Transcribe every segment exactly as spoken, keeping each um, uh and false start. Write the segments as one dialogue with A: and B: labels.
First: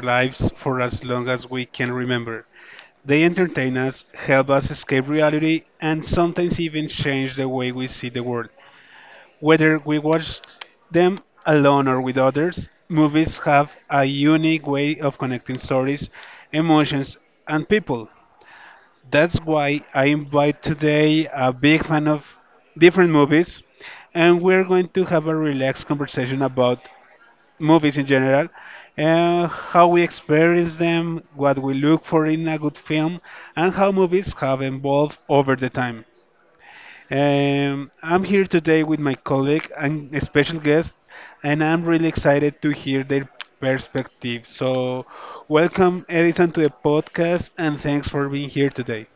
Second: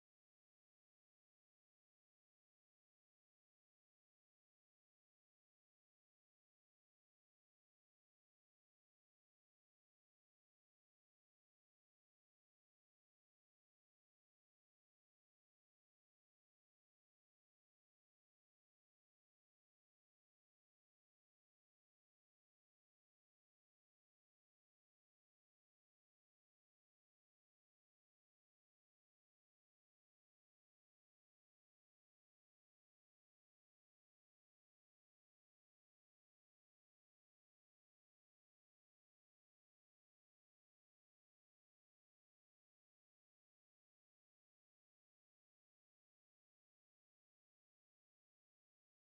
A: lives for as long as we can remember. They entertain us, help us escape reality, and sometimes even change the way we see the world. Whether we watch them alone or with others, movies have a unique way of connecting stories, emotions, and people. That's why I invite today a big fan of different movies, and we're going to have a relaxed conversation about movies in general, uh, how we experience them, what we look for in a good film, and how movies have evolved over the time. Um, I'm here today with my colleague and a special guest, and I'm really excited to hear their perspective. So, welcome, Edison, to the podcast, and thanks for being here today.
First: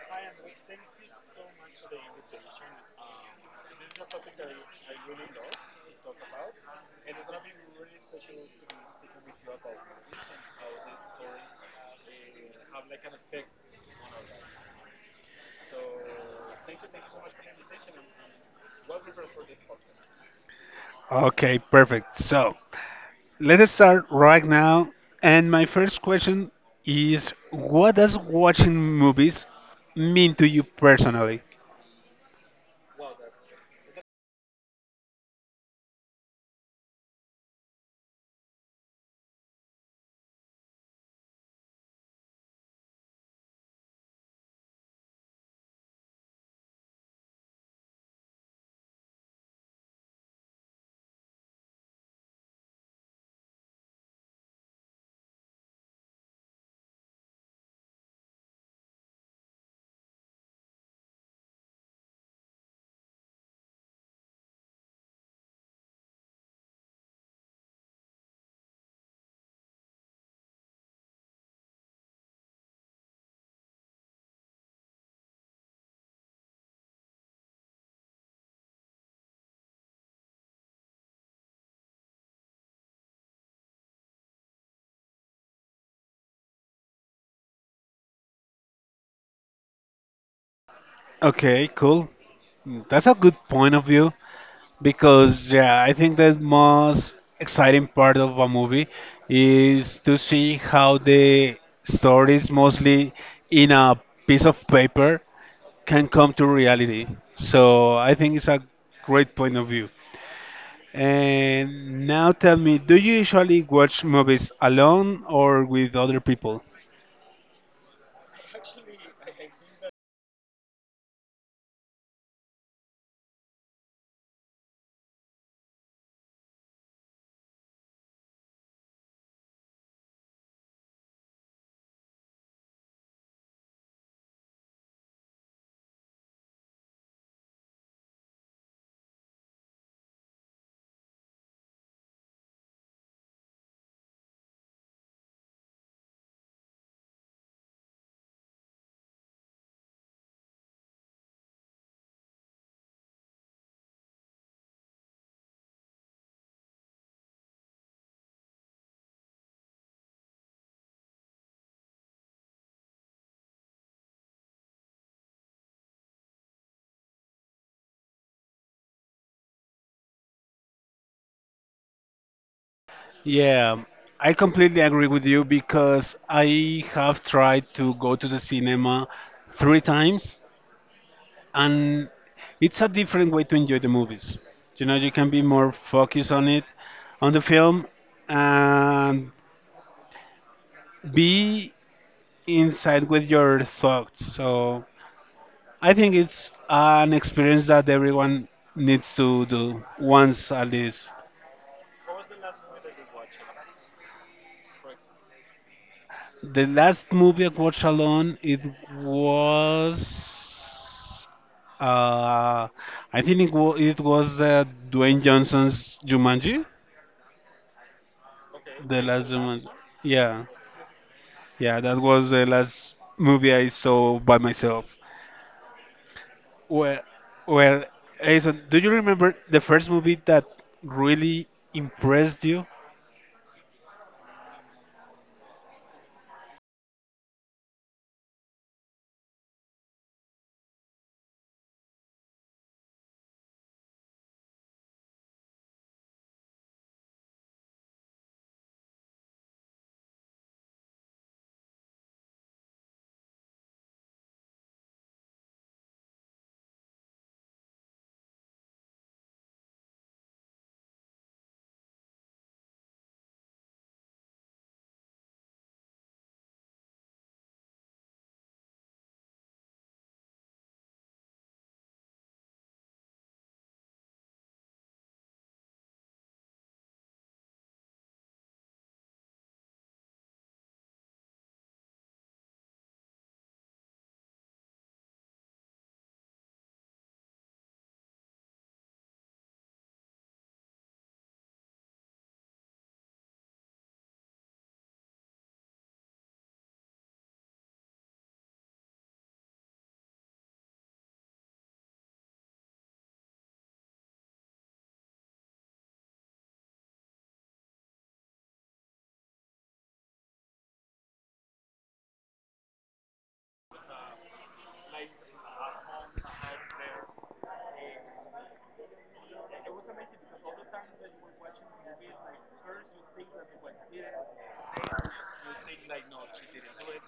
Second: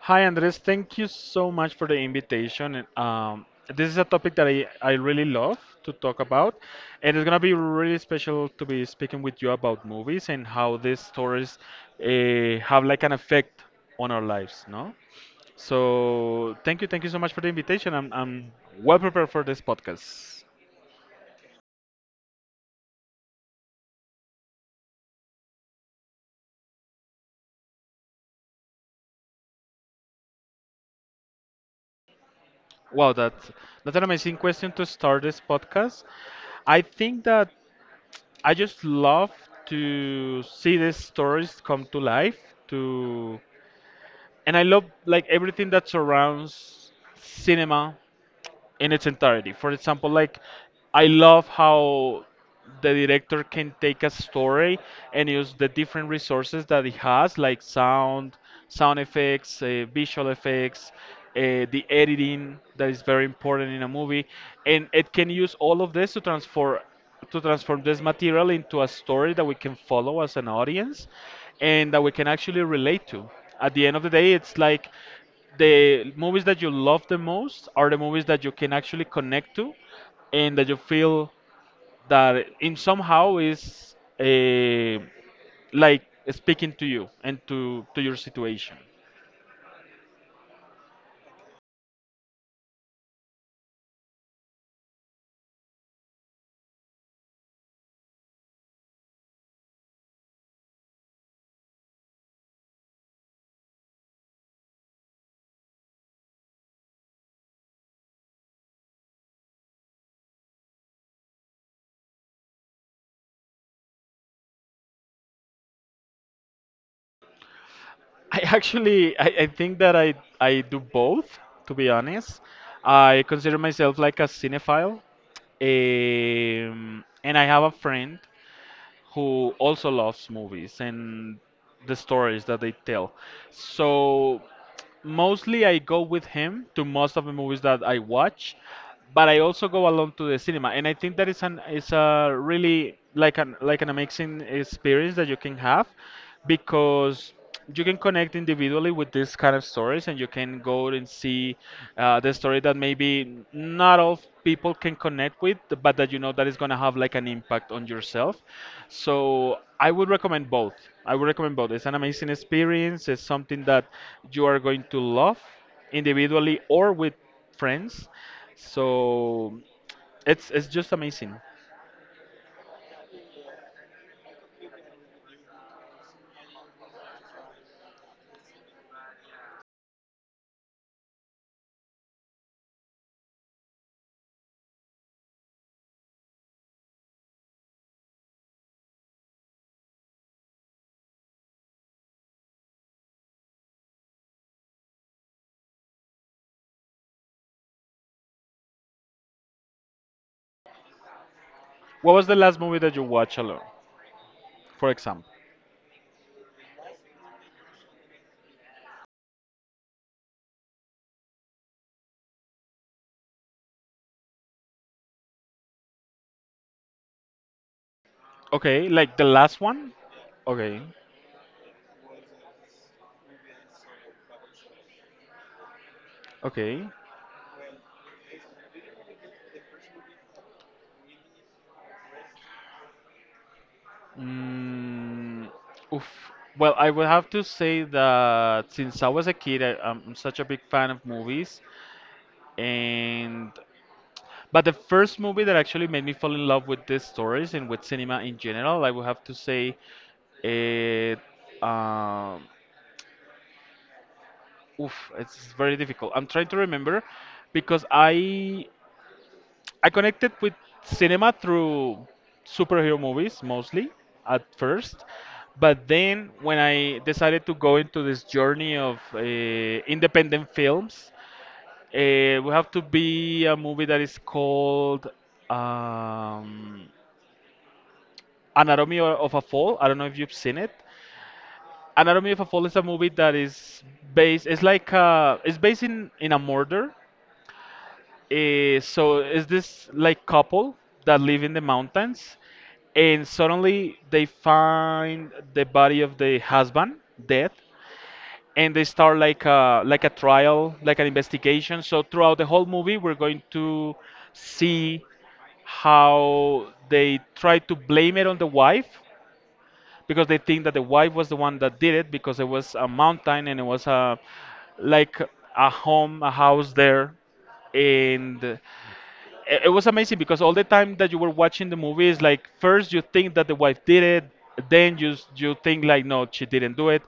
B: Hi, Andres. Thank you so much for the invitation. And, Um, this is a topic that I, I really love to talk about, and it's gonna be really special to be speaking with you about movies and how these stories uh, have like an effect on our lives, no? So thank you, thank you so much for the invitation. I'm I'm well prepared for this podcast.
A: Okay, perfect. So, let us start right now. And my first question is what does watching movies mean to you personally?
B: Wow, that's that's an amazing question to start this podcast. I think that I just love to see these stories come to life. To And I love like everything that surrounds cinema in its entirety. For example, like I love how the director can take a story and use the different resources that he has, like sound, sound effects, uh, visual effects, uh, the editing that is very important in a movie, and it can use all of this to transform to transform this material into a story that we can follow as an audience and that we can actually relate to. At the end of the day, it's like the movies that you love the most are the movies that you can actually connect to and that you feel that in somehow is eh, like speaking to you and to, to your situation.
A: Okay, cool. That's a good point of view because yeah, I think the most exciting part of a movie is to see how the stories mostly in a piece of paper can come to reality. So I think it's a great point of view. And now tell me, do you usually watch movies alone or with other people?
B: i actually I, I think that I, I do both, to be honest. I consider myself like a cinephile. Um, and I have a friend who also loves movies and the stories that they tell. So mostly I go with him to most of the movies that I watch, but I also go alone to the cinema, and I think that is an is a really like an like an amazing experience that you can have, because you can connect individually with this kind of stories, and you can go and see uh, the story that maybe not all people can connect with, but that you know that is going to have like an impact on yourself. So I would recommend both i would recommend both. It's an amazing experience. It's something that you are going to love individually or with friends. So it's it's just amazing.
A: Yeah, I completely agree with you because I have tried to go to the cinema three times and it's a different way to enjoy the movies. You know, you can be more focused on it, on the film, and be inside with your thoughts. So I think it's an experience that everyone needs to do once at least.
B: What was the last movie that you watched alone, for example?
A: The last movie I watched alone, it was, uh, I think it, wa- it was uh, Dwayne Johnson's Jumanji,
B: Okay,
A: the
B: like the
A: last
B: last
A: Jumanji.
B: one.
A: Yeah,
B: Okay.
A: yeah, that was the last movie I saw by myself.
B: Okay.
A: Well, well, Aison, do you remember the first movie that really impressed you?
B: Mm, oof. Well, I would have to say that since I was a kid, I, I'm such a big fan of movies, and but the first movie that actually made me fall in love with these stories and with cinema in general, I would have to say it. Um, oof, it's very difficult. I'm trying to remember because I I connected with cinema through superhero movies, mostly at first, but then when I decided to go into this journey of uh, independent films, uh, we have to be a movie that is called um, Anatomy o- of a Fall. I don't know if you've seen it. Anatomy of a Fall is a movie that is based. It's like uh, it's based in in a murder. Eh, so is this like couple that live in the mountains, and suddenly they find the body of the husband dead, and they start like a like a trial, like an investigation. So throughout the whole movie, we're going to see how they try to blame it on the wife because they think that the wife was the one that did it, because it was a mountain and it was a like a home a house there. And it it was amazing because all the time that you were watching the movies, like first you think that the wife did it, then you s- you think like no, she didn't do it,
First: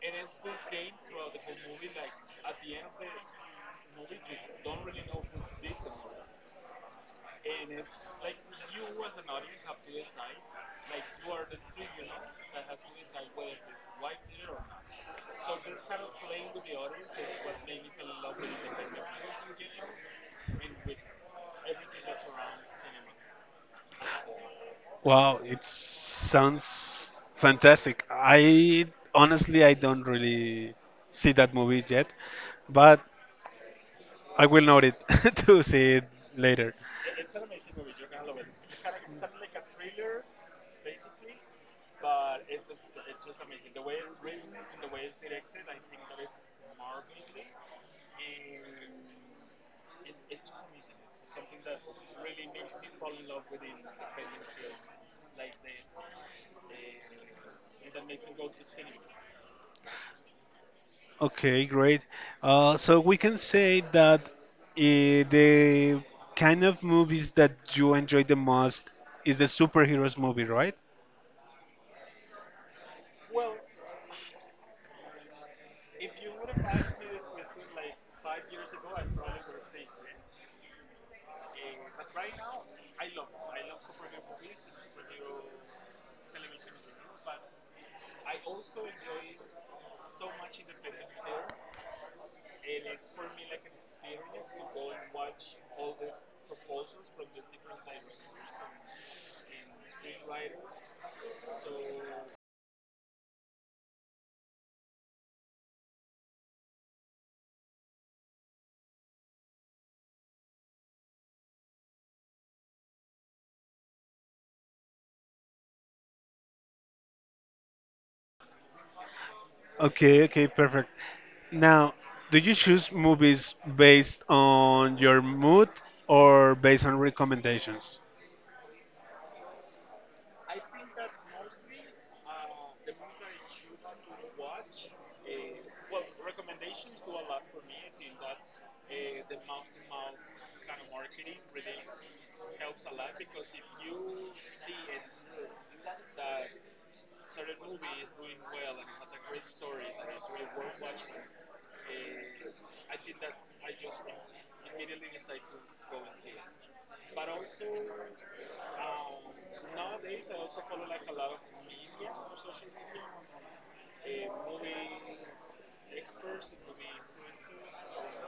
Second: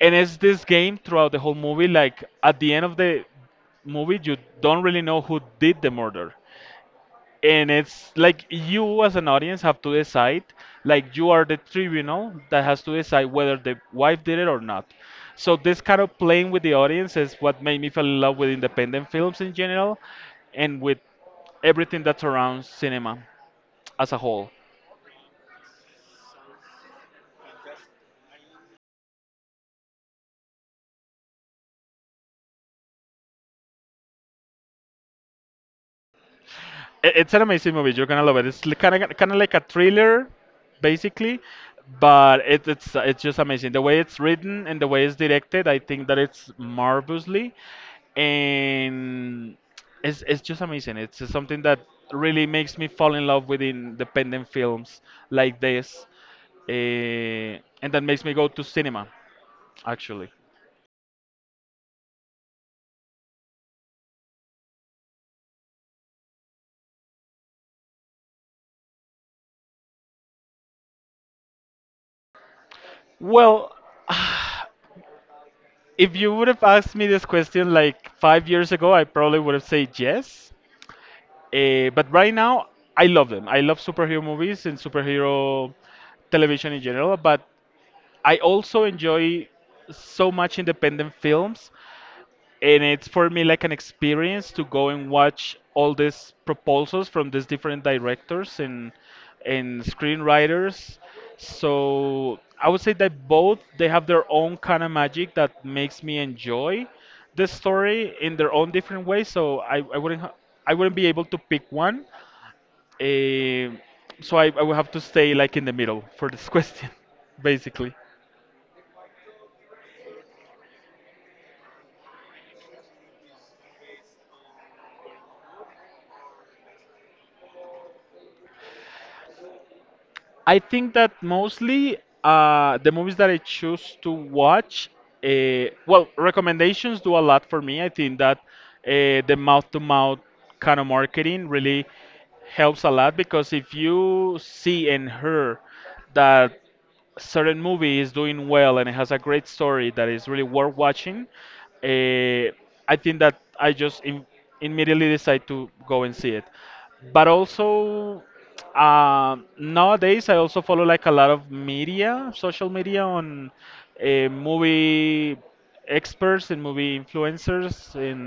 B: and it's this game throughout the whole movie. Like at the end of the movie, you don't really know who did the murder, and it's like you as an audience have to decide, like you are the tribunal that has to decide whether the wife did it or not. So this kind of playing with the audience is what made me fall in love with independent films in general, and with everything that surrounds cinema as a whole.
A: Wow, it sounds fantastic. I honestly I don't really see that movie yet, but I will note it to see it later.
B: It- it's an amazing movie. You're gonna love it. It's kind of kind of like a thriller, basically, but it, it's it's just amazing. The way it's written and the way it's directed, I think that it's marvelously, and it's it's just amazing. It's just something that really makes me fall in love with independent films like this, uh, and that makes me go to cinema, actually.
A: Okay, great. Uh, so we can say that eh, the kind of movies that you enjoy the most is the superheroes movie, right?
B: Well, if you would have asked me this question like five years ago, I probably would have said yes. Uh, but right now, I love them. I love superhero movies and superhero television in general. But I also enjoy so much independent films, and it's for me like an experience to go and watch all these proposals from these different directors and and screenwriters. So I would say that both they have their own kind of magic that makes me enjoy the story in their own different way. So I, I wouldn't ha- I wouldn't be able to pick one. Um, so I, I will have to stay like in the middle for this question, basically.
A: Okay, okay, perfect. Now, do you choose movies based on your mood or based on recommendations?
B: I think that mostly uh, the movies that I choose to watch, uh, well, recommendations do a lot for me. I think that uh, the mouth-to-mouth kind of marketing really helps a lot, because if you see and hear that. Certain movie is doing well and it has a great story that is really worth watching, eh, I think that I just im- immediately decide to go and see it. But also, um nowadays I also follow like a lot of media, social media on eh, movie experts and movie influencers and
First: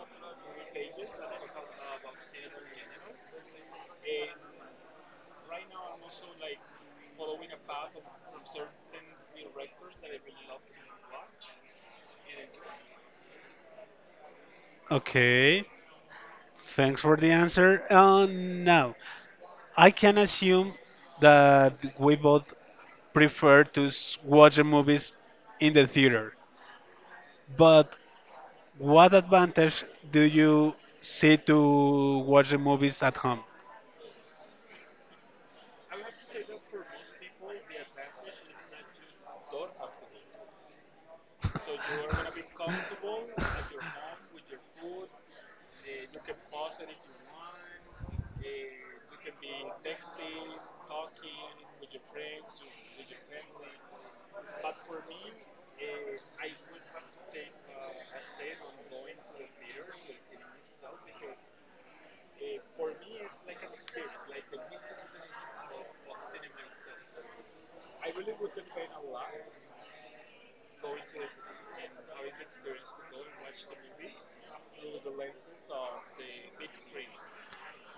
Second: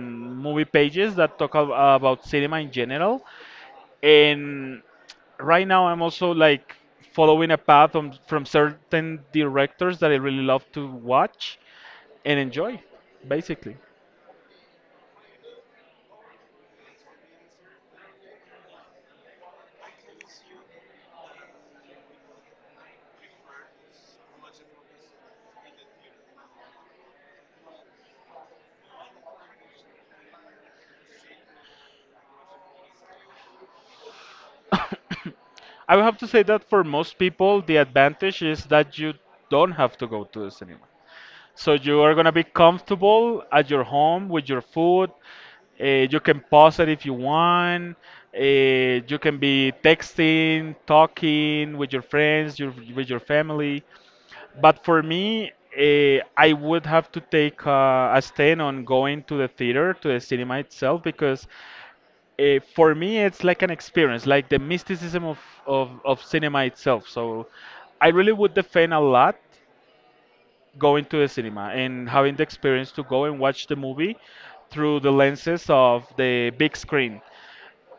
B: movie pages that talk ab- about cinema in general. And right now I'm also like following a path from, from certain directors that I really love to watch and enjoy, basically.
A: Okay, thanks for the answer. Uh, now, I can assume that we both prefer to s- watch the movies in the theater, but what advantage do you see to watch the movies at home?
B: I would have to say that for most people the advantage is that you don't have to go to the cinema, so you are going to be comfortable at your home with your food. Uh, you can pause it if you want. Uh, you can be texting, talking with your friends, your, with your family. But for me, eh, I would have to take uh, a stand on going to the theater, to the cinema itself, because eh, for me it's like an experience, like the mysticism of, of, of cinema itself. So I really would defend a lot going to the cinema and having the experience to go and watch the movie through the lenses of the big screen.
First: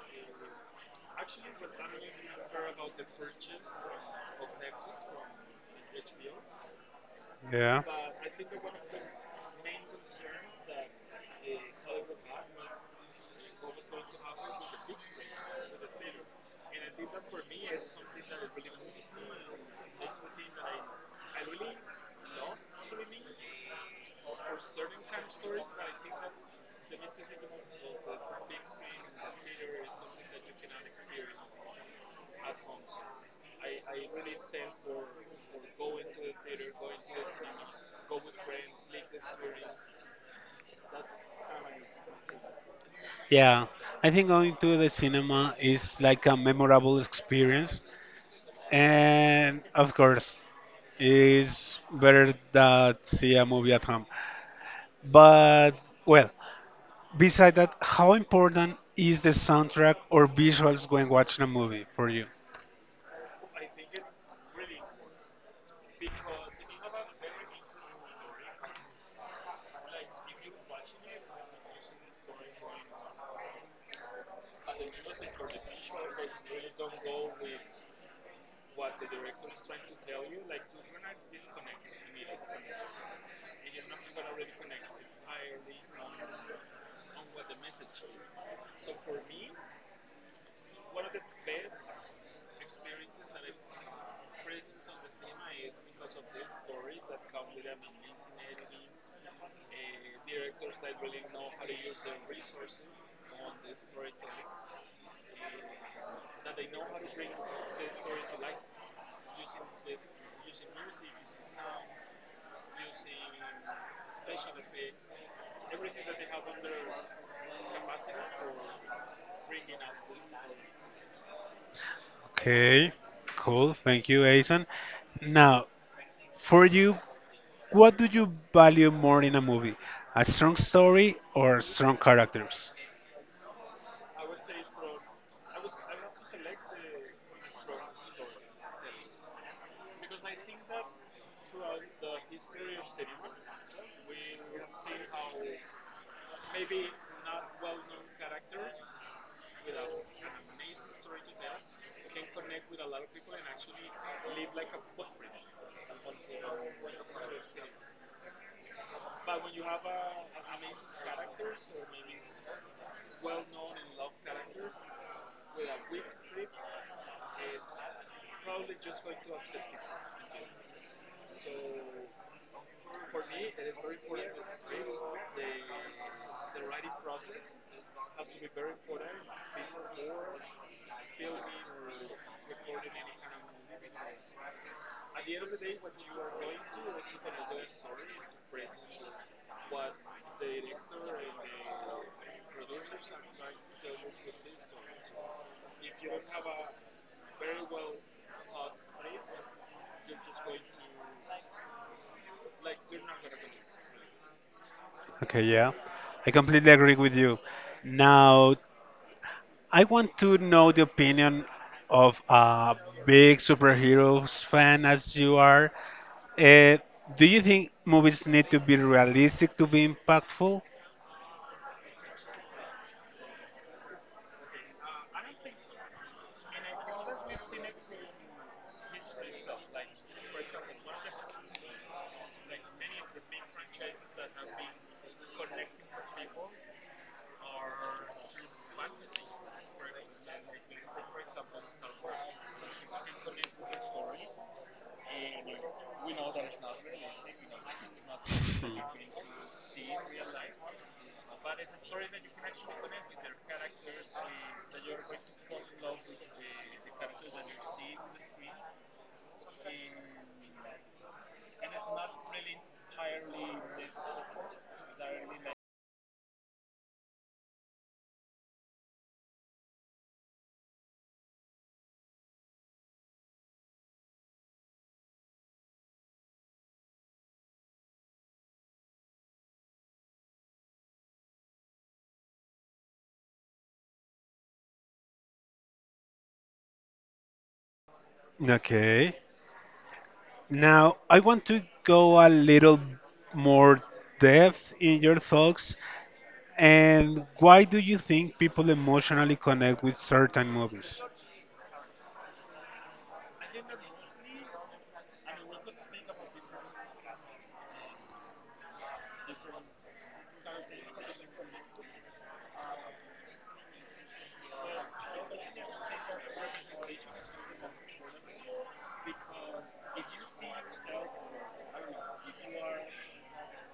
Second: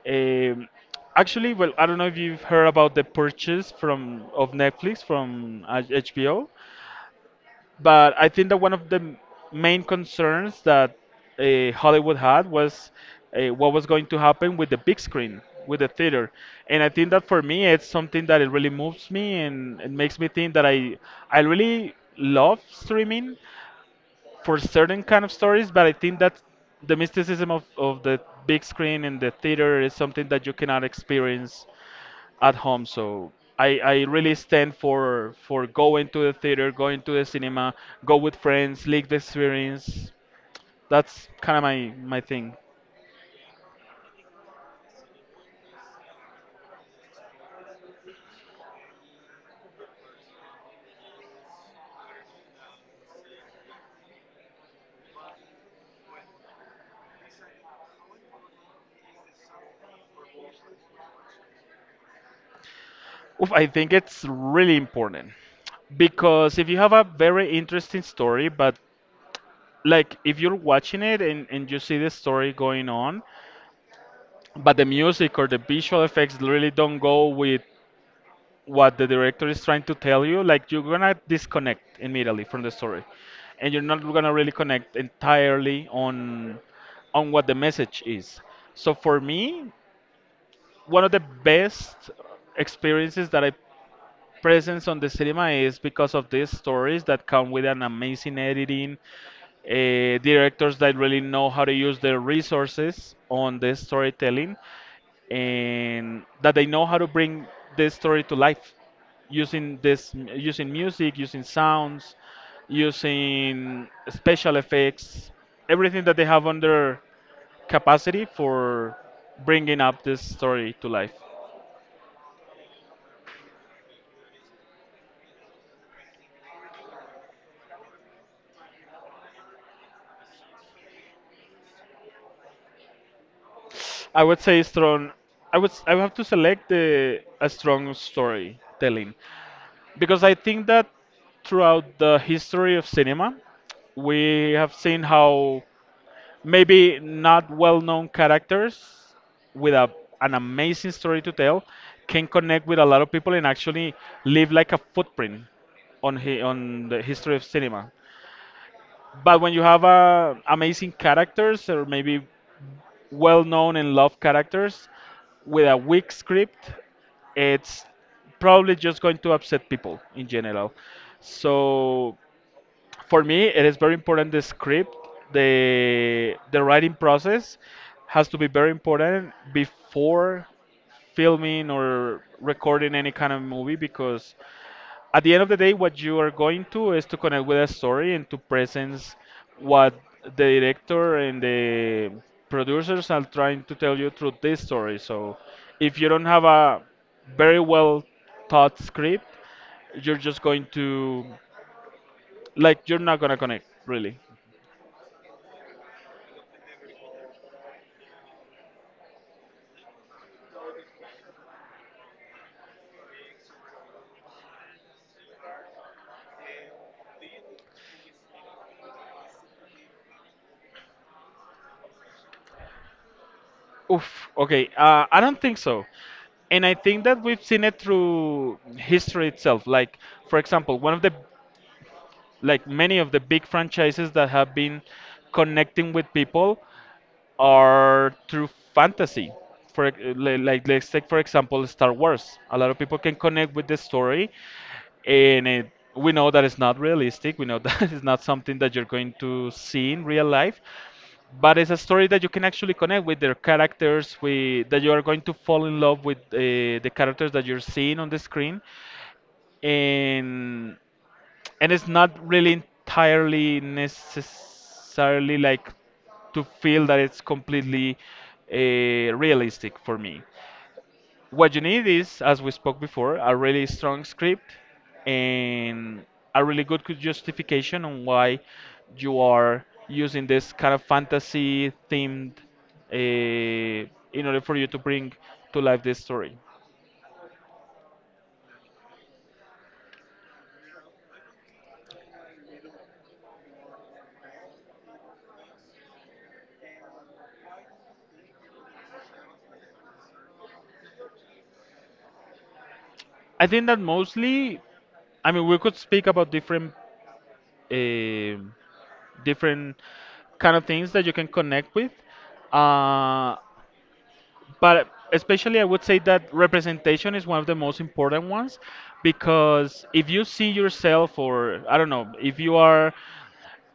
B: Um, Actually, well, I don't know if you've heard about the purchase from of Netflix from uh, H B O.
A: Yeah.
B: But I think that one of the m- main concerns that uh, Hollywood had was uh, what was going to happen with the big screen, with the theater. And I think that for me, it's something that it really moves me and it makes me think that I I really love streaming for certain kind of stories, but I think that the mysticism of, of the big screen and the theater is something that you cannot experience at home. So I, I really stand for for going to the theater, going to the cinema, go with friends, live the experience. That's kind of my my thing.
A: Yeah, I think going to the cinema is like a memorable experience, and of course, is better than see a movie at home. But well, beside that, how important is the soundtrack or visuals when watching a movie for you?
B: Oof, I think it's really important, because if you have a very interesting story, but like if you're watching it and, and you see the story going on, but the music or the visual effects really don't go with what the director is trying to tell you, like you're gonna disconnect immediately from the story, and you're not gonna really connect entirely on on what the message is. So for me, one of the best experiences that I presence on the cinema is because of these stories that come with an amazing editing, uh, directors that really know how to use their resources on the storytelling, and that they know how to bring this story to life using this using music, using sounds, using special effects, everything that they have under capacity for bringing up this story to life.
A: Okay, cool. Thank you, Aizen. Now, for you, what do you value more in a movie? A strong story or strong characters?
B: I would say strong. I would s- I would have to select the a strong storytelling, because I think that throughout the history of cinema, we have seen how maybe not well-known characters with a, an amazing story to tell can connect with a lot of people and actually leave like a footprint on hi on the history of cinema. But when you have uh, amazing characters or maybe well known and loved characters with a weak script, it's probably just going to upset people in general. So for me, it is very important the script, the the writing process has to be very important before filming or recording any kind of movie because at the end of the day, what you are going to is to connect with a story and to present what the director and the producers are trying to tell you through this story. So if you don't have a very well thought script, you're just going to like you're not gonna connect really.
A: Okay, yeah. I completely agree with you. Now, I want to know the opinion of a big superheroes fan as you are. Uh, do you think movies need to be realistic to be impactful?
B: Oof. Okay. Uh, I don't think so. And I think that we've seen it through history itself. Like, for example, one of the like many of the big franchises that have been connecting with people are through fantasy. For ex- li- like let's take for example Star Wars. A lot of people can connect with the story, and it, we know that it's not realistic. We know that it's not something that you're going to see in real life, but it's a story that you can actually connect with their characters. With that you are going to fall in love with uh, the characters that you're seeing on the screen, and and it's not really entirely necessarily like to feel that it's completely uh, realistic for me. What you need is, as we spoke before, a really strong script and a really good cu- justification on why you are using this kind of fantasy themed uh, in order for you to bring to life this story.
A: Okay. Now, I want to go a little more depth in your thoughts. And why do you think people emotionally connect with certain movies?
B: I think that mostly, I mean, we could speak about different. um different kind of things that you can connect with. Uh, but especially, I would say that representation is one of the most important ones because if you see yourself, or I don't know, if you are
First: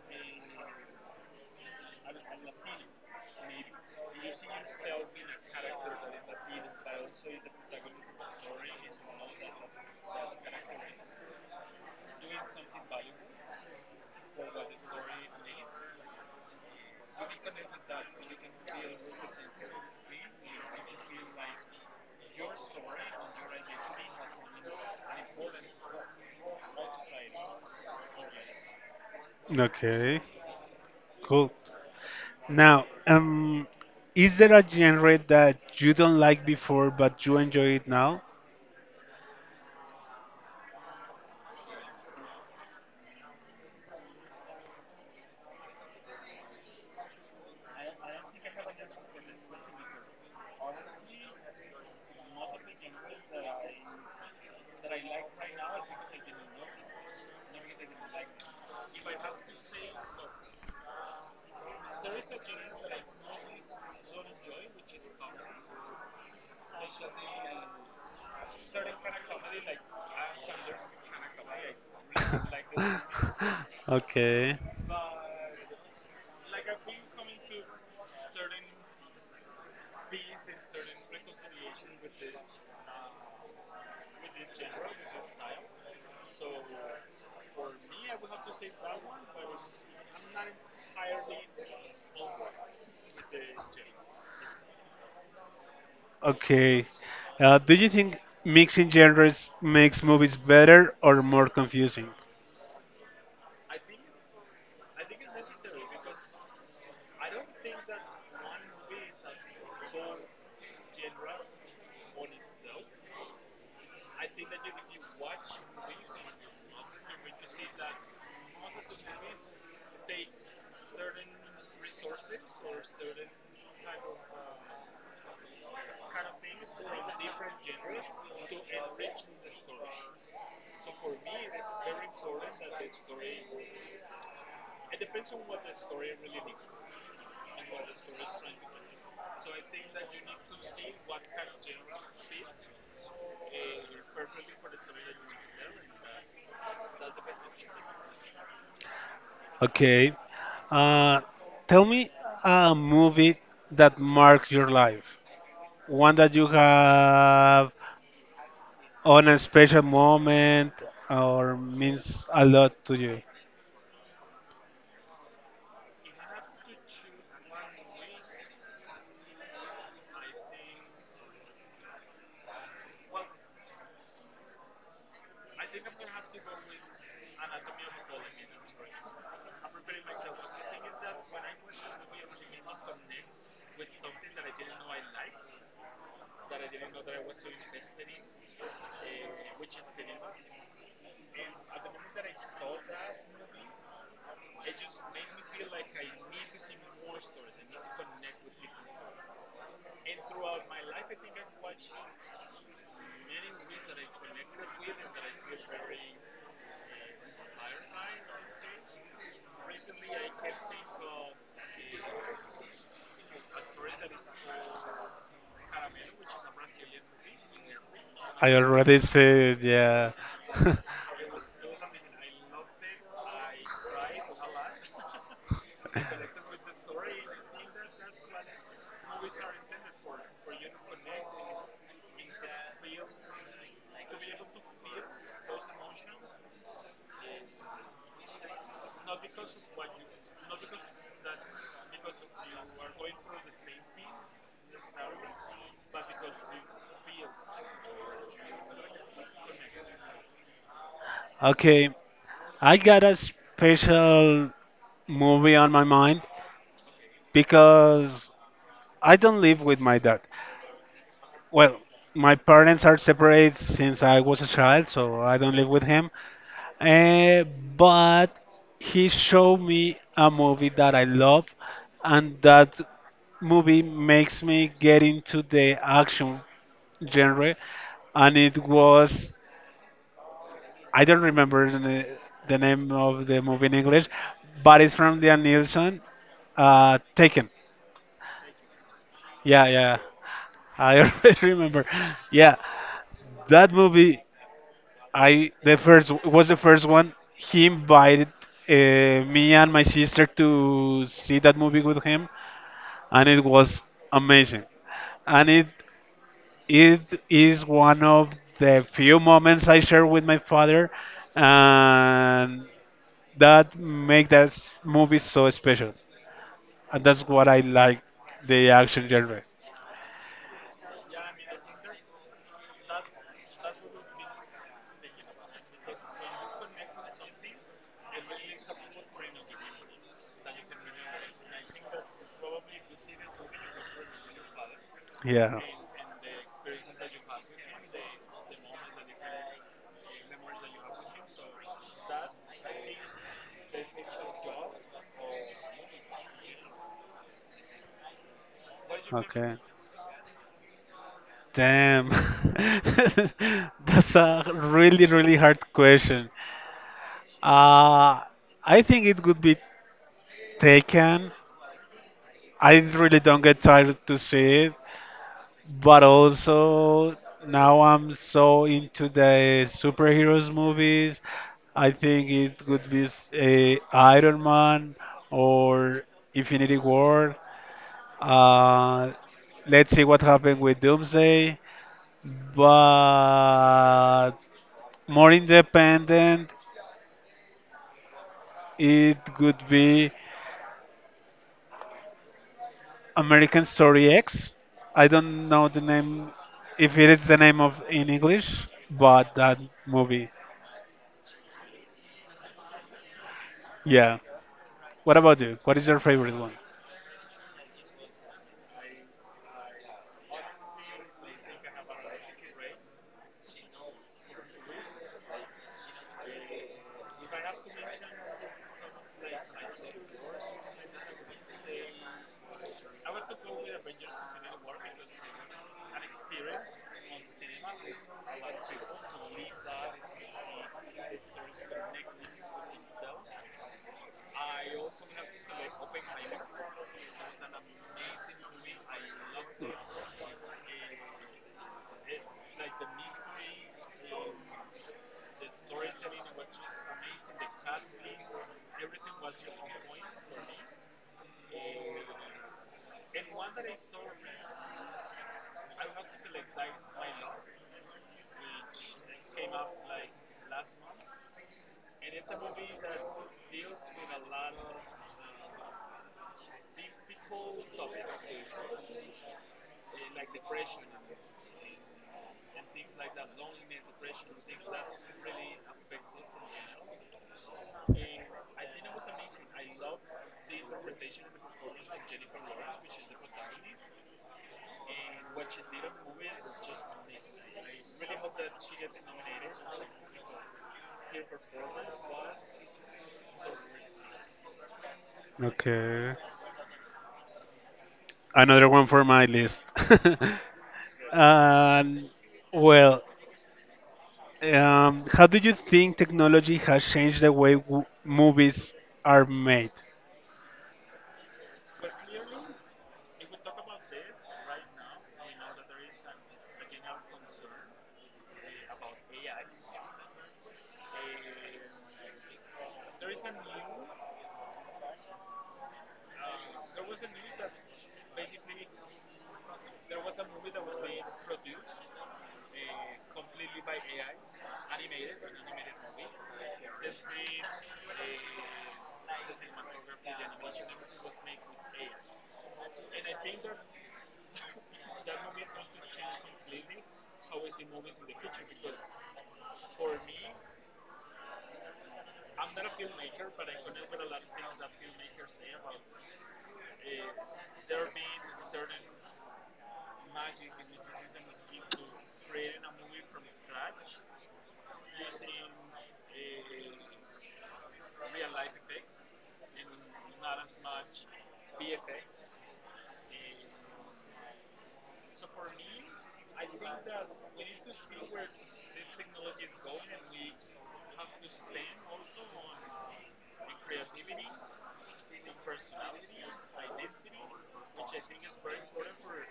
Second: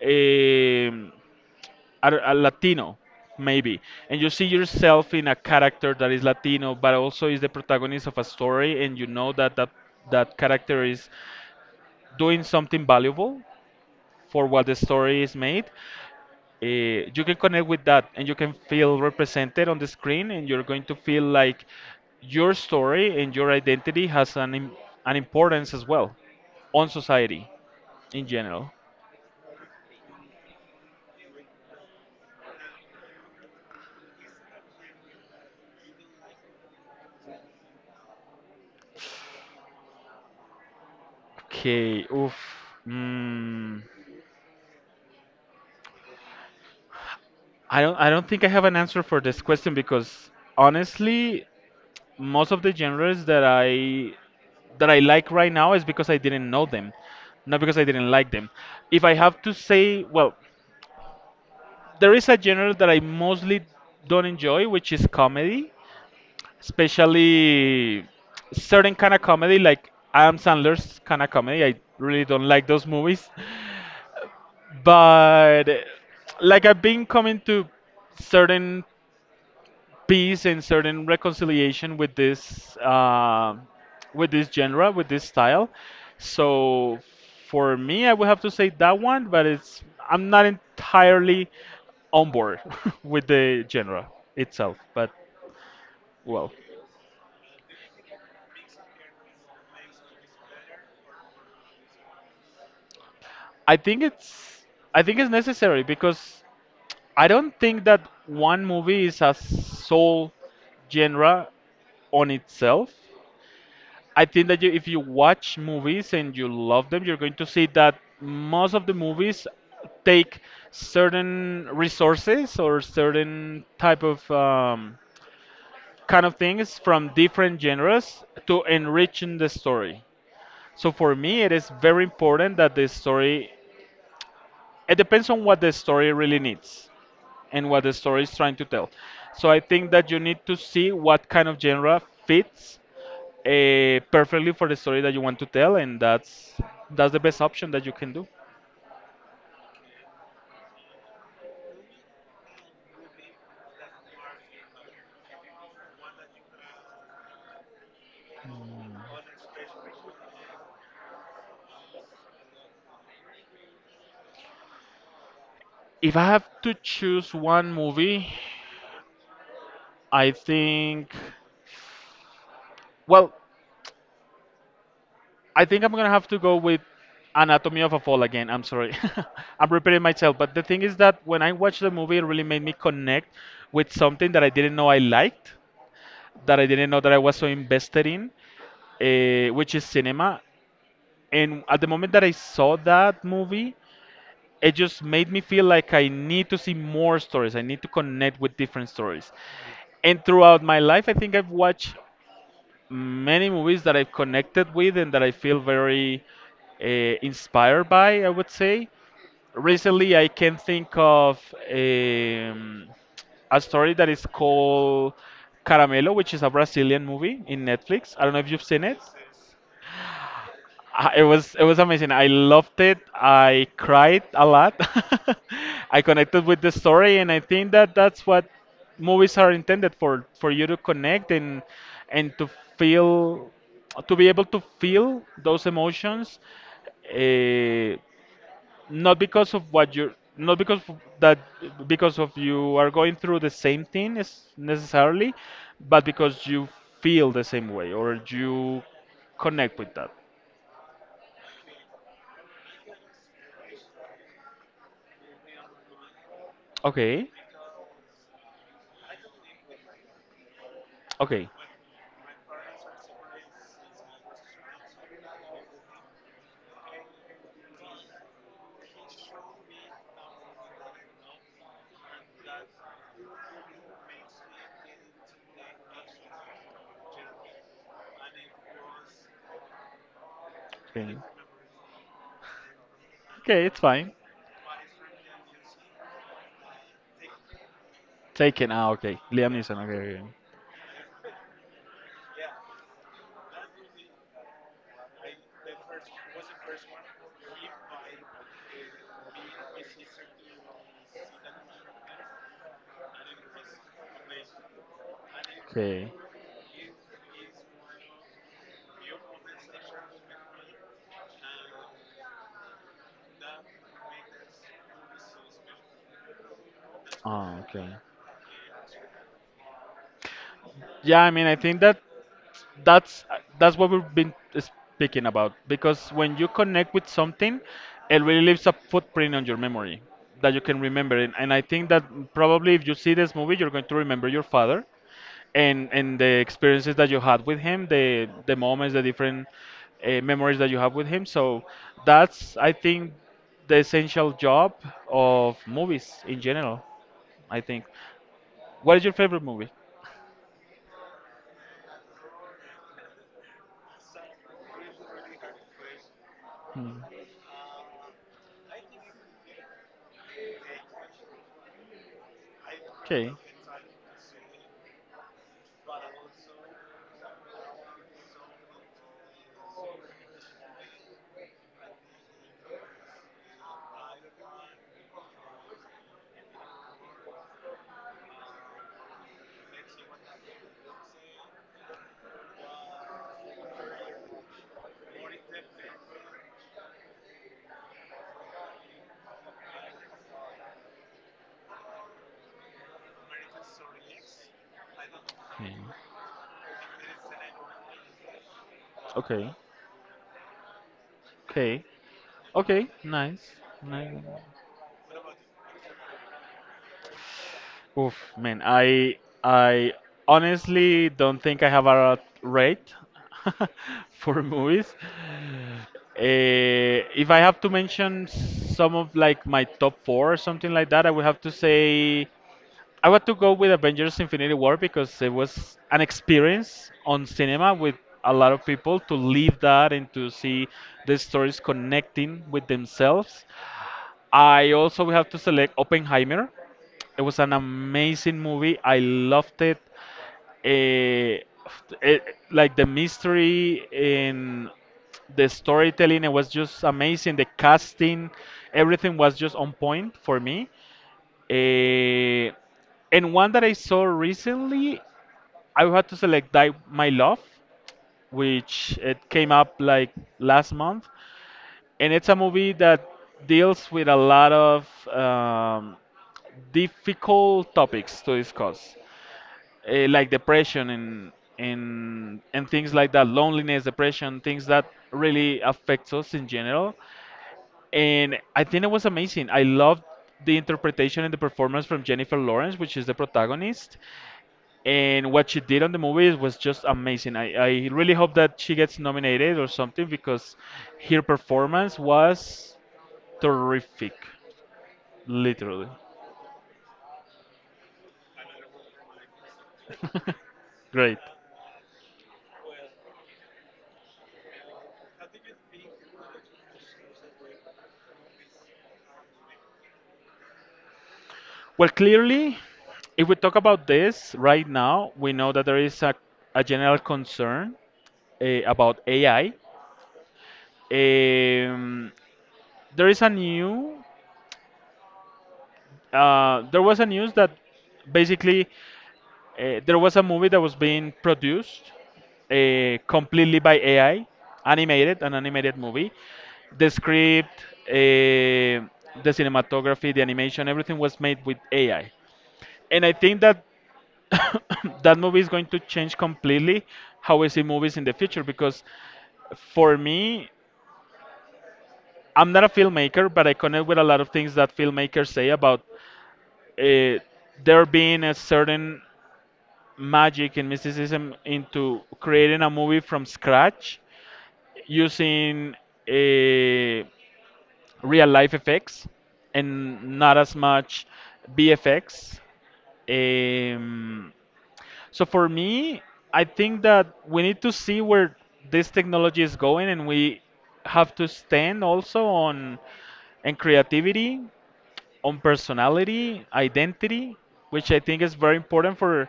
B: a, I don't- a Latino, maybe, and you see yourself in a character that is Latino, but also is the protagonist of a story, and you know that that, that character is doing something valuable for what the story is made, uh, you can connect with that and you can feel represented on the screen and you're going to feel like your story and your identity has an, im- an importance as well on society in general.
A: Okay, cool. Now, um, is there a genre that you don't like before but you enjoy it now?
B: Okay. Oof. mm, i don't i don't think I have an answer for this question because honestly most of the genres that i that i like right now is because I didn't know them, not because I didn't like them. If I have to say, well, there is a genre that I mostly don't enjoy, which is comedy, especially certain kind of comedy, like Adam Sandler's kind of comedy. I really don't like those movies.
A: Okay.
B: But like I've been coming to certain peace and certain reconciliation with this uh, with this genre, with this style. So for me, I would have to say that one, but it's I'm not entirely on board with the genre itself. But well,
A: Okay. Uh, do you think mixing genres makes movies better or more confusing?
B: I think it's I think it's necessary because I don't think that one movie is a sole genre on itself. I think that you, if you watch movies and you love them, you're going to see that most of the movies take certain resources or certain type of um, kind of things from different genres to enrich in the story. So for me, it is very important that the story. It depends on what the story really needs and what the story is trying to tell. So I think that you need to see what kind of genre fits uh, perfectly for the story that you want to tell, and that's that's the best option that you can do.
A: Okay. Uh, tell me a movie that marks your life. One that you have on a special moment or means a lot to you.
B: If I have to choose one movie, I think, well, I think I'm gonna have to go with Anatomy of a Fall again. I'm sorry, I'm repeating myself, but the thing is that when I watched the movie, it really made me connect with something that I didn't know I liked, that I didn't know that I was so invested in, uh, which is cinema. And at the moment that I saw that movie, it just made me feel like I need to see more stories. I need to connect with different stories. And throughout my life, I think I've watched many movies that I've connected with and that I feel very uh, inspired by, I would say. Recently, I can think of um, a story that is called Caramelo, which is a Brazilian movie in Netflix. I don't know if
A: I
B: you've seen it.
A: already said, yeah.
B: Uh, It was it was amazing. I loved it. I cried a lot. I connected with the story, and I think that that's what movies are intended for for you to connect and and to feel to be able to feel those emotions, uh, not because of what you're not because of that because of you are going through the same thing is necessarily, but because you feel the same way or you connect with that.
A: Okay, I got a special movie on my mind
B: Okay.
A: because I don't live with my dad.
B: Okay.
A: Well, my parents are separate since I was a child, so I don't live with him. Eh, but he showed me a movie that I love, and that movie makes me get into the action genre, and it was, I
B: Okay.
A: don't remember the, the name of the
B: Okay,
A: movie in
B: it's
A: English,
B: fine.
A: but it's from Liam Neeson. Uh, Taken.
B: Taken. Ah, okay. Liam
A: Yeah,
B: Neeson. Okay.
A: yeah.
B: Okay.
A: I already remember. Yeah, that movie. I the first it was the first one. He invited uh, me and my sister to see that movie with him, and it was amazing. And it
B: Okay.
A: it is one of the few moments I share with my father, and that make that s- movie so special, and that's what I
B: Ah, okay.
A: like the action genre.
B: Yeah, I mean, I think that that's that's what we've been speaking about because when you connect with something, it really leaves a footprint on your memory that you can remember. And, and I think that probably if you see this movie, you're going to remember your father
A: Yeah.
B: and and the experiences that you had with him, the the moments, the different uh, memories that you have with him. So that's I think the essential job of movies in general. I think. What is your favorite
A: Okay.
B: movie?
A: Damn. That's a really, really hard question.
B: Hmm.
A: Uh, I think it would be Taken. I really
B: Okay.
A: don't get tired to see it. But also now I'm so into the superheroes movies. I think it could be s- a Iron Man or Infinity War. Uh, let's see what happened with Doomsday. But more independent, it could be American Story X. I don't know
B: Okay.
A: the name, if it is the name of in English, but
B: Okay.
A: that movie,
B: Okay. Okay. Nice. Nice.
A: yeah. What about you? What is your favorite one?
B: Oof, man, I I honestly don't think I have a rate for movies. Eh, if I have to mention some of like my top four or something like that, I would have to say I want to go with Avengers Infinity War because it was an experience on cinema with a lot of people to live that and to see the stories connecting with themselves. I also have to select Oppenheimer. It was an amazing movie. I loved it. Eh, it like the mystery in the storytelling, it was just amazing. The casting, everything was just on point for me. Eh, and one that I saw recently, I had to select Die My Love, which it came up like last month and it's a movie that deals with a lot of um, difficult topics to discuss, eh, like depression and and and things like that, loneliness, depression, things that really affects us in general and I think it was amazing. I loved the interpretation and the performance from Jennifer Lawrence, which is the protagonist, and what she did on the movie was just amazing. I, I really hope that she gets nominated or something because her performance was terrific, literally.
A: Okay. Another one for my list.
B: Great.
A: Um, well, um, how do you think technology has changed the way w movies are made?
B: Well, clearly, if we talk about this right now, we know that there is a, a general concern eh, about A I. Um, there is a new uh, there was a news that basically uh, there was a movie that was being produced uh, completely by A I, animated, an animated movie. The script, uh, the cinematography, the animation, everything was made with A I. And I think that that movie is going to change completely how we see movies in the future because for me, I'm not a filmmaker, but I connect with a lot of things that filmmakers say about uh, there being a certain magic and mysticism into creating a movie from scratch using a real life effects and not as much B F X. Um, so for me, I think that we need to see where this technology is going, and we have to stand also on and creativity on personality, identity, which I think is very important for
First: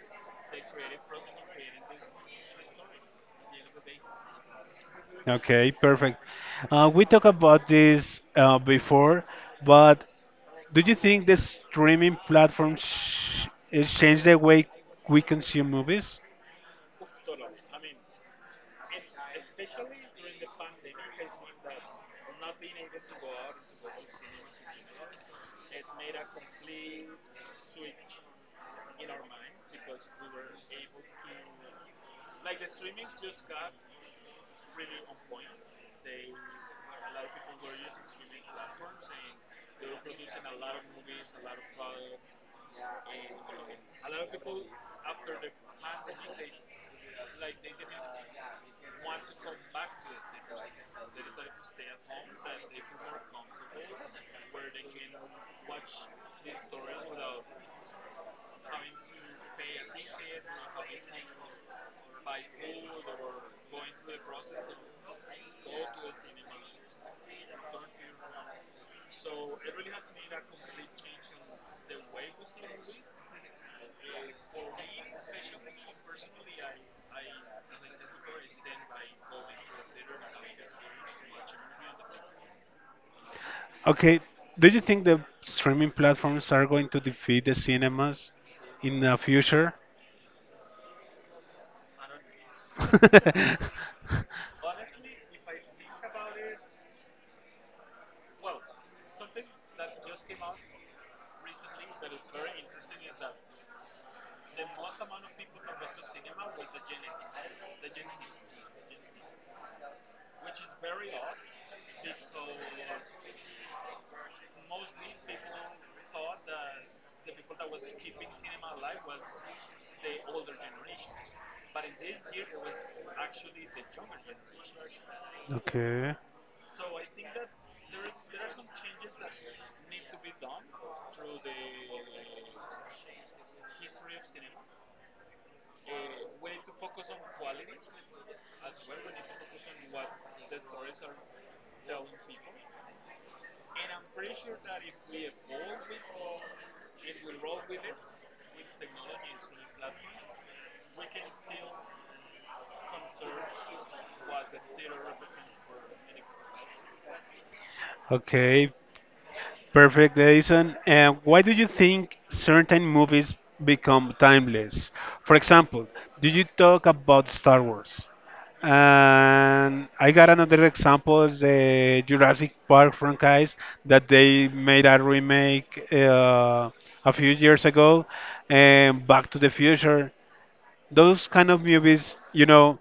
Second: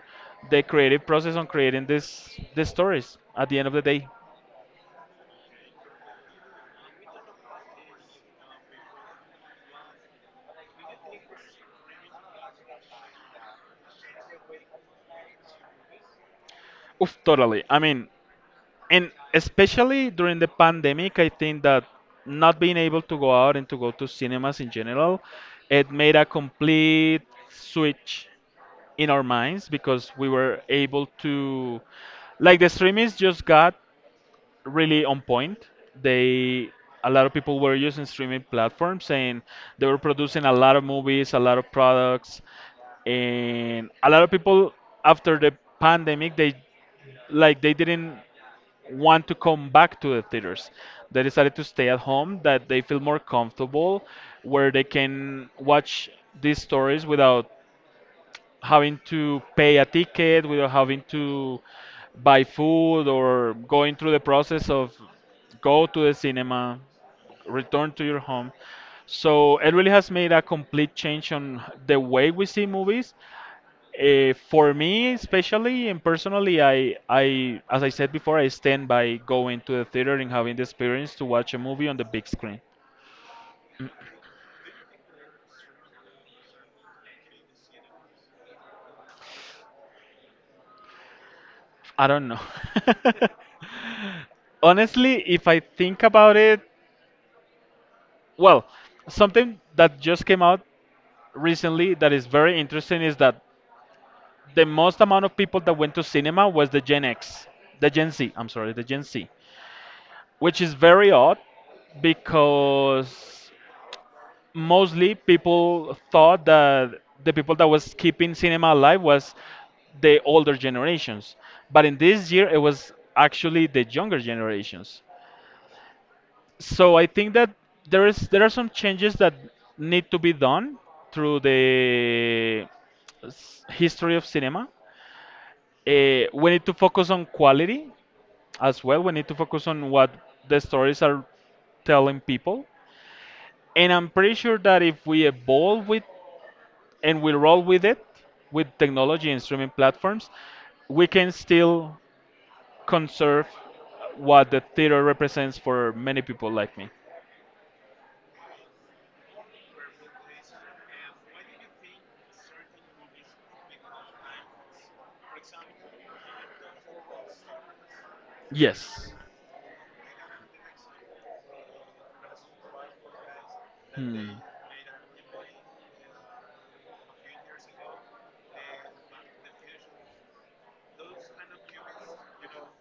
B: the creative process on creating this the stories at the end of the day.
A: Okay, perfect. Uh, we talked about this uh, before, but do you think the streaming platform sh- it changed the way we consume movies?
B: Oof, totally. I mean, and especially during the pandemic, I think that not being able to go out and to go to cinemas in general, it made a complete switch in our minds because we were able to like the streamings just got really on point. They a lot of people were using streaming platforms and they were producing a lot of movies, a lot of products, and a lot of people after the pandemic they like they didn't want to come back to the theaters. They decided to stay at home that they feel more comfortable where they can watch these stories without having to pay a ticket, without having to buy food or going through the process of go to the cinema, return to your home. So it really has made a complete change on the way we see movies. Uh, for me, especially and personally, I, I, as I said before, I stand by going to the theater and having the experience to watch a movie on the big screen.
A: Okay, do you think the streaming platforms are going to defeat the cinemas in the future?
B: I don't know. Honestly, if I think about it, Well, something that just came out recently that is very interesting is that the most amount of people that went to cinema was the Gen X, the Gen Z, I'm sorry, the Gen Z, which is very odd because mostly people thought that the people that was keeping cinema alive was the older generations. But in this year, it was actually the younger generations.
A: Okay.
B: So I think that there is there are some changes that need to be done through the s- history of cinema. Eh, we need to focus on quality as well. We need to focus on what the stories are telling people. And I'm pretty sure that if we evolve with and we roll with it, with technology and streaming platforms, we can still conserve what the theater represents for many people like me.
A: Okay, perfect, Edison. And why do you think certain movies become timeless? For example, do you talk about Star Wars?
B: Yes.
A: And I got another example, the Jurassic Park franchise that
B: Hmm.
A: they made a remake uh, a few years ago, and Back to the Future. Those kind of movies, you know,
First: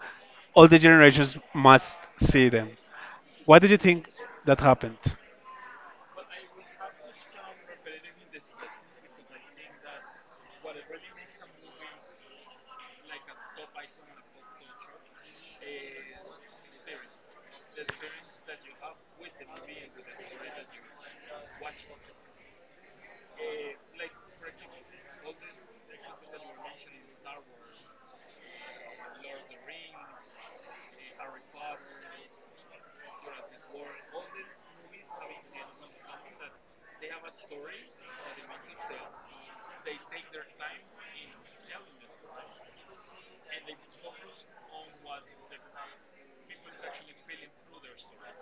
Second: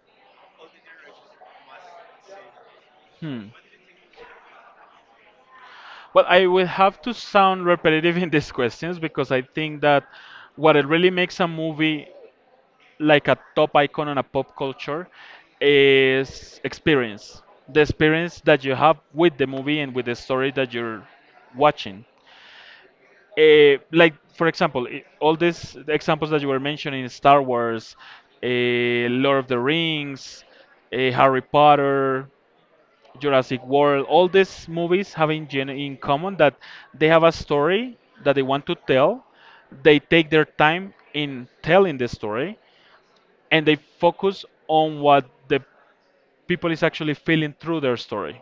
A: all the generations must see them.
B: Hmm.
A: Why do you think that happens?
B: Well, I will have to sound repetitive in these questions because I think that what it really makes a movie like a top icon on a pop culture is experience. The experience that you have with the movie and with the story that you're watching. Eh, like, for example, i- all these examples that you were mentioning, Star Wars, eh, Lord of the Rings, eh, Harry Potter, Jurassic World, all these movies have in, gen- in common that they have a story that they want to tell. They take their time in telling the story and they focus on what the people is actually feeling through their story.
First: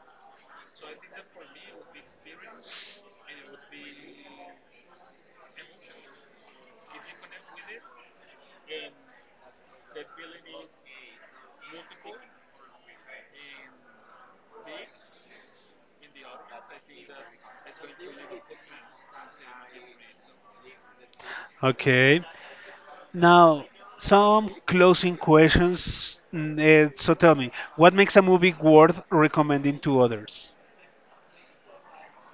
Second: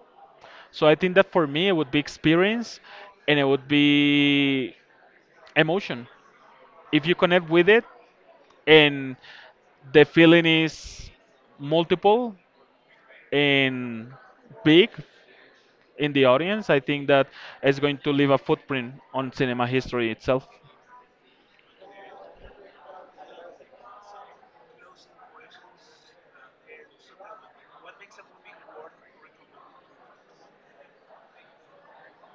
B: So I think that for me it would be experience and it would be emotion. If you connect with it and the feeling is multiple and big in the audience, I think that it's going to leave a footprint on cinema history itself.
A: Okay. Now, some closing questions. Mm, eh, so tell me, what makes a movie worth recommending to others?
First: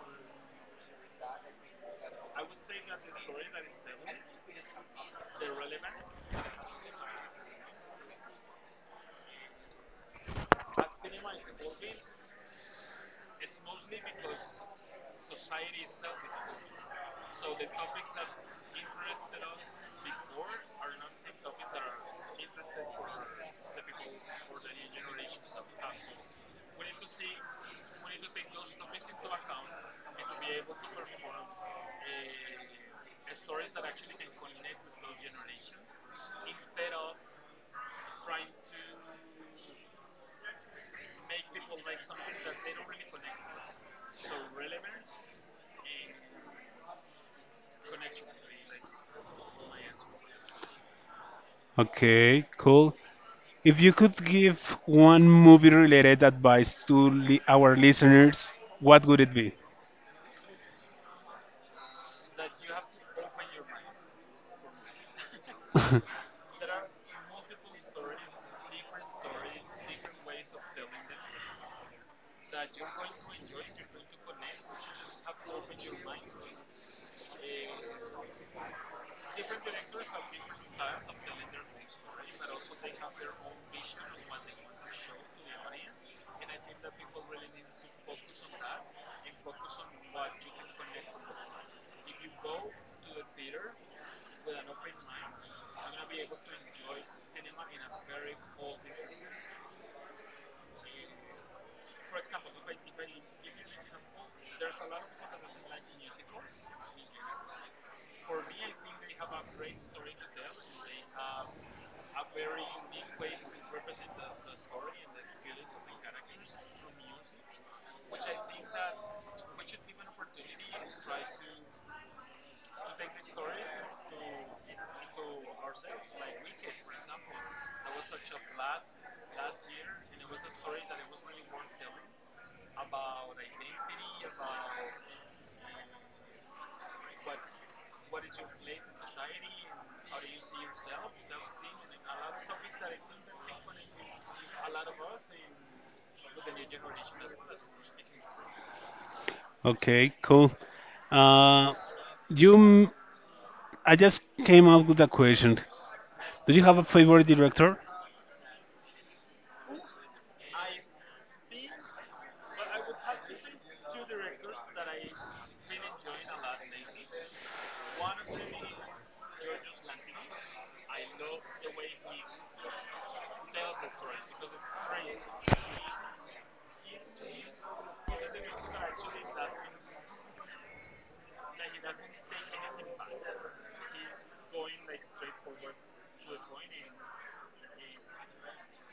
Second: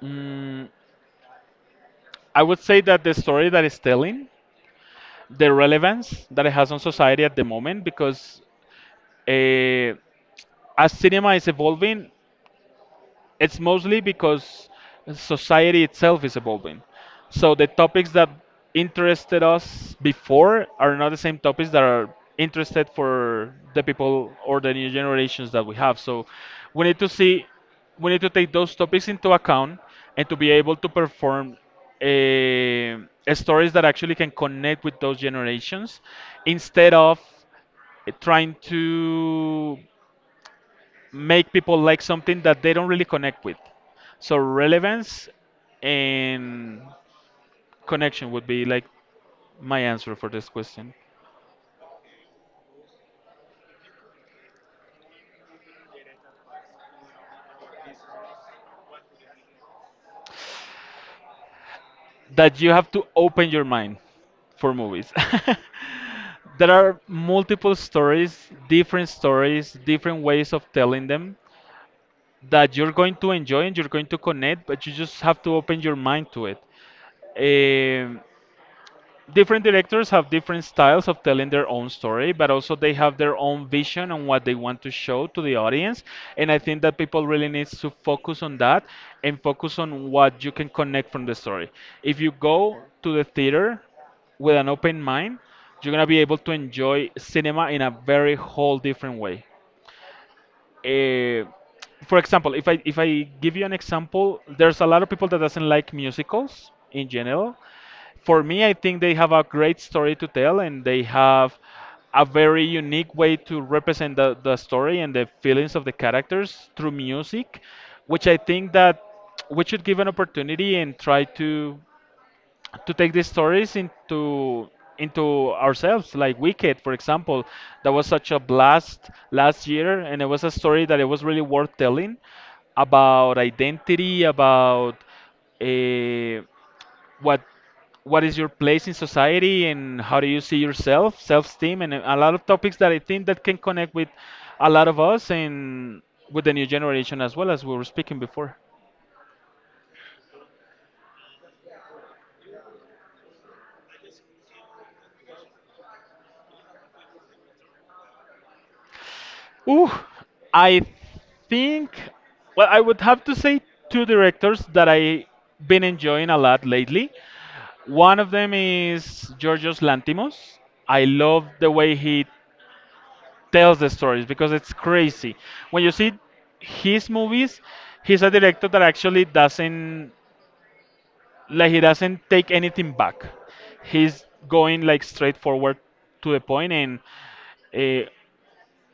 B: Mm, I would say that the story that it's telling, the relevance that it has on society at the moment, because uh, as cinema is evolving, it's mostly because society itself is evolving. So the topics that interested us before are not the same topics that are interested for the people or the new generations that we have. So we need to see, we need to take those topics into account and to be able to perform eh, stories that actually can connect with those generations instead of eh, trying to make people like something that they don't really connect with. So relevance and connection would be like my answer for this question.
A: Okay, cool. If you could give one movie-related advice to li our listeners, what would it be?
B: That you have to open your mind for movies. There are multiple stories, different stories, different ways of telling them that you're going to enjoy and you're going to connect, but you just have to open your mind to it. Um Different directors have different styles of telling their own story, but also they have their own vision on what they want to show to the audience. And I think that people really need to focus on that and focus on what you can connect from the story. If you go to the theater with an open mind, you're gonna be able to enjoy cinema in a very whole different way. eh, for example, if I if I give you an example, there's a lot of people that doesn't like musicals in general. For me, I think they have a great story to tell and they have a very unique way to represent the, the story and the feelings of the characters through music, which I think that we should give an opportunity and try to to take these stories into into ourselves, like Wicked for example, that was such a blast last year and it was a story that it was really worth telling, about identity, about uh, what what is your place in society and how do you see yourself, self-esteem, and a lot of topics that I think that can connect with a lot of us, and with the new generation as well, as we were speaking before.
A: Okay, cool. Uh, you, m- I just came up with a question. Do you have a favorite director?
B: Ooh, I think, well, I would have to say two directors that I've been enjoying a lot lately. One of them is Georgios Lantimos. I love the way he tells the stories because it's crazy. When you see his movies, he's a director that actually doesn't, like, he doesn't take anything back. He's going, like, straight forward to the point and uh,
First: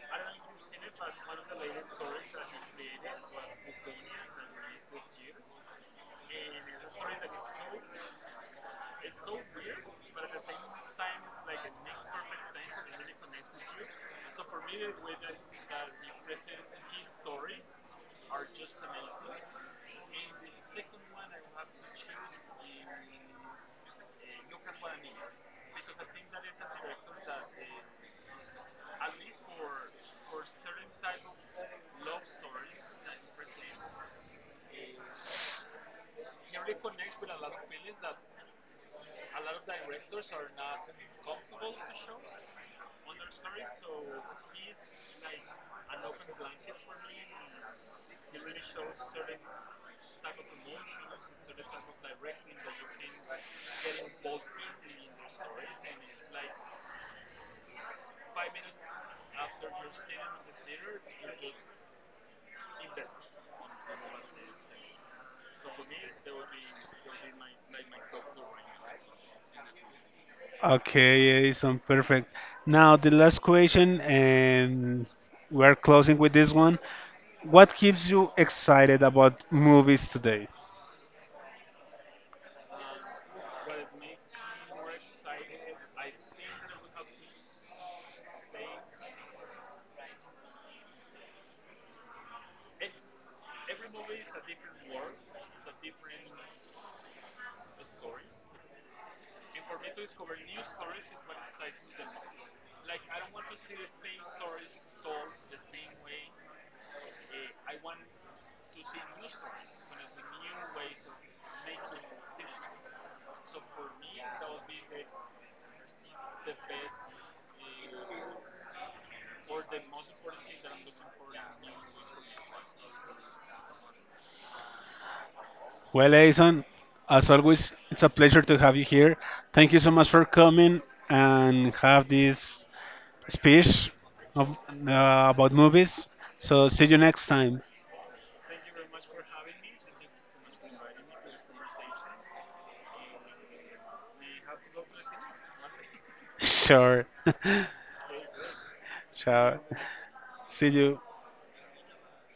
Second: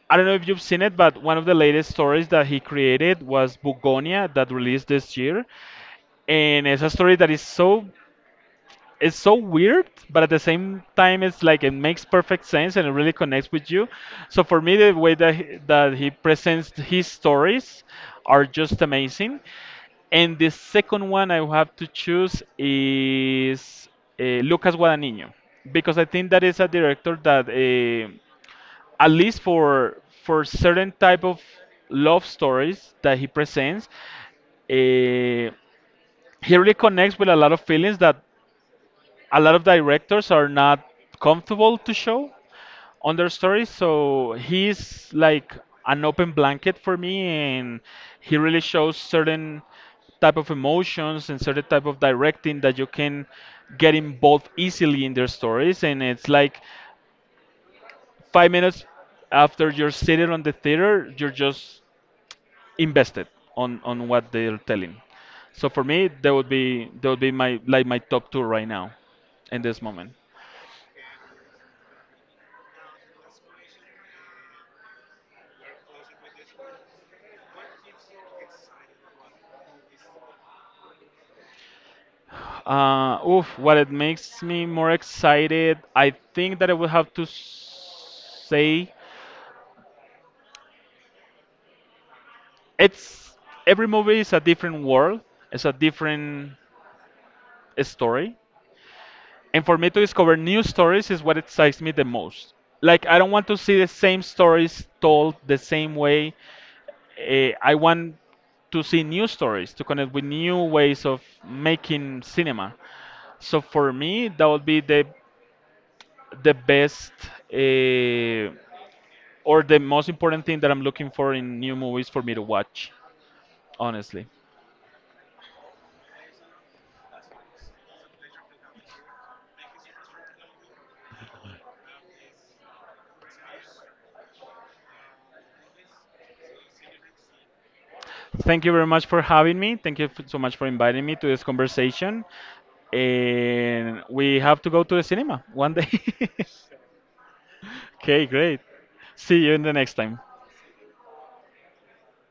B: I don't know if you've seen it, but one of the latest stories that he created was Bugonia, that released this year. And it's a story that is so, it's so weird, but at the same time it's like it makes perfect sense and it really connects with you. So for me the way that he, that he presents his stories are just amazing. And the second one I have to choose is uh, Lucas Guadagnino, because I think that is a director that uh, at least for for certain type of love stories that he presents, eh, he really connects with a lot of feelings that a lot of directors are not comfortable to show on their stories. So he's like an open blanket for me, and he really shows certain type of emotions and certain type of directing that you can get involved easily in their stories, and it's like five minutes after you're seated on the theater, you're just invested on on what they're telling. So for me, that would be that would be my, like my top two right now, in this moment.
A: Okay, Edison, perfect. Now, the last question, and we're closing with this one. What keeps you excited about movies today?
B: Uh, oof, what it makes me more excited, I think that I would have to s- say it's, every movie is a different world, it's a different story. And for me, to discover new stories is what excites me the most. Like, I don't want to see the same stories told the same way. Eh, I want to see new stories, to connect with new ways of making cinema. So for me that would be the the best, uh, or the most important thing that I'm looking for in new movies for me to watch, honestly.
A: Well, Edison, as always, it's a pleasure to have you here. Thank you so much for coming and have this speech of, uh, about movies. So, see you next time.
B: Thank you very much for having me. Thank you f- so much for inviting me to this conversation. And we have to go to the cinema one day.
A: Sure.
B: Okay, great. See you
A: Sure.
B: in the next time.
A: See you.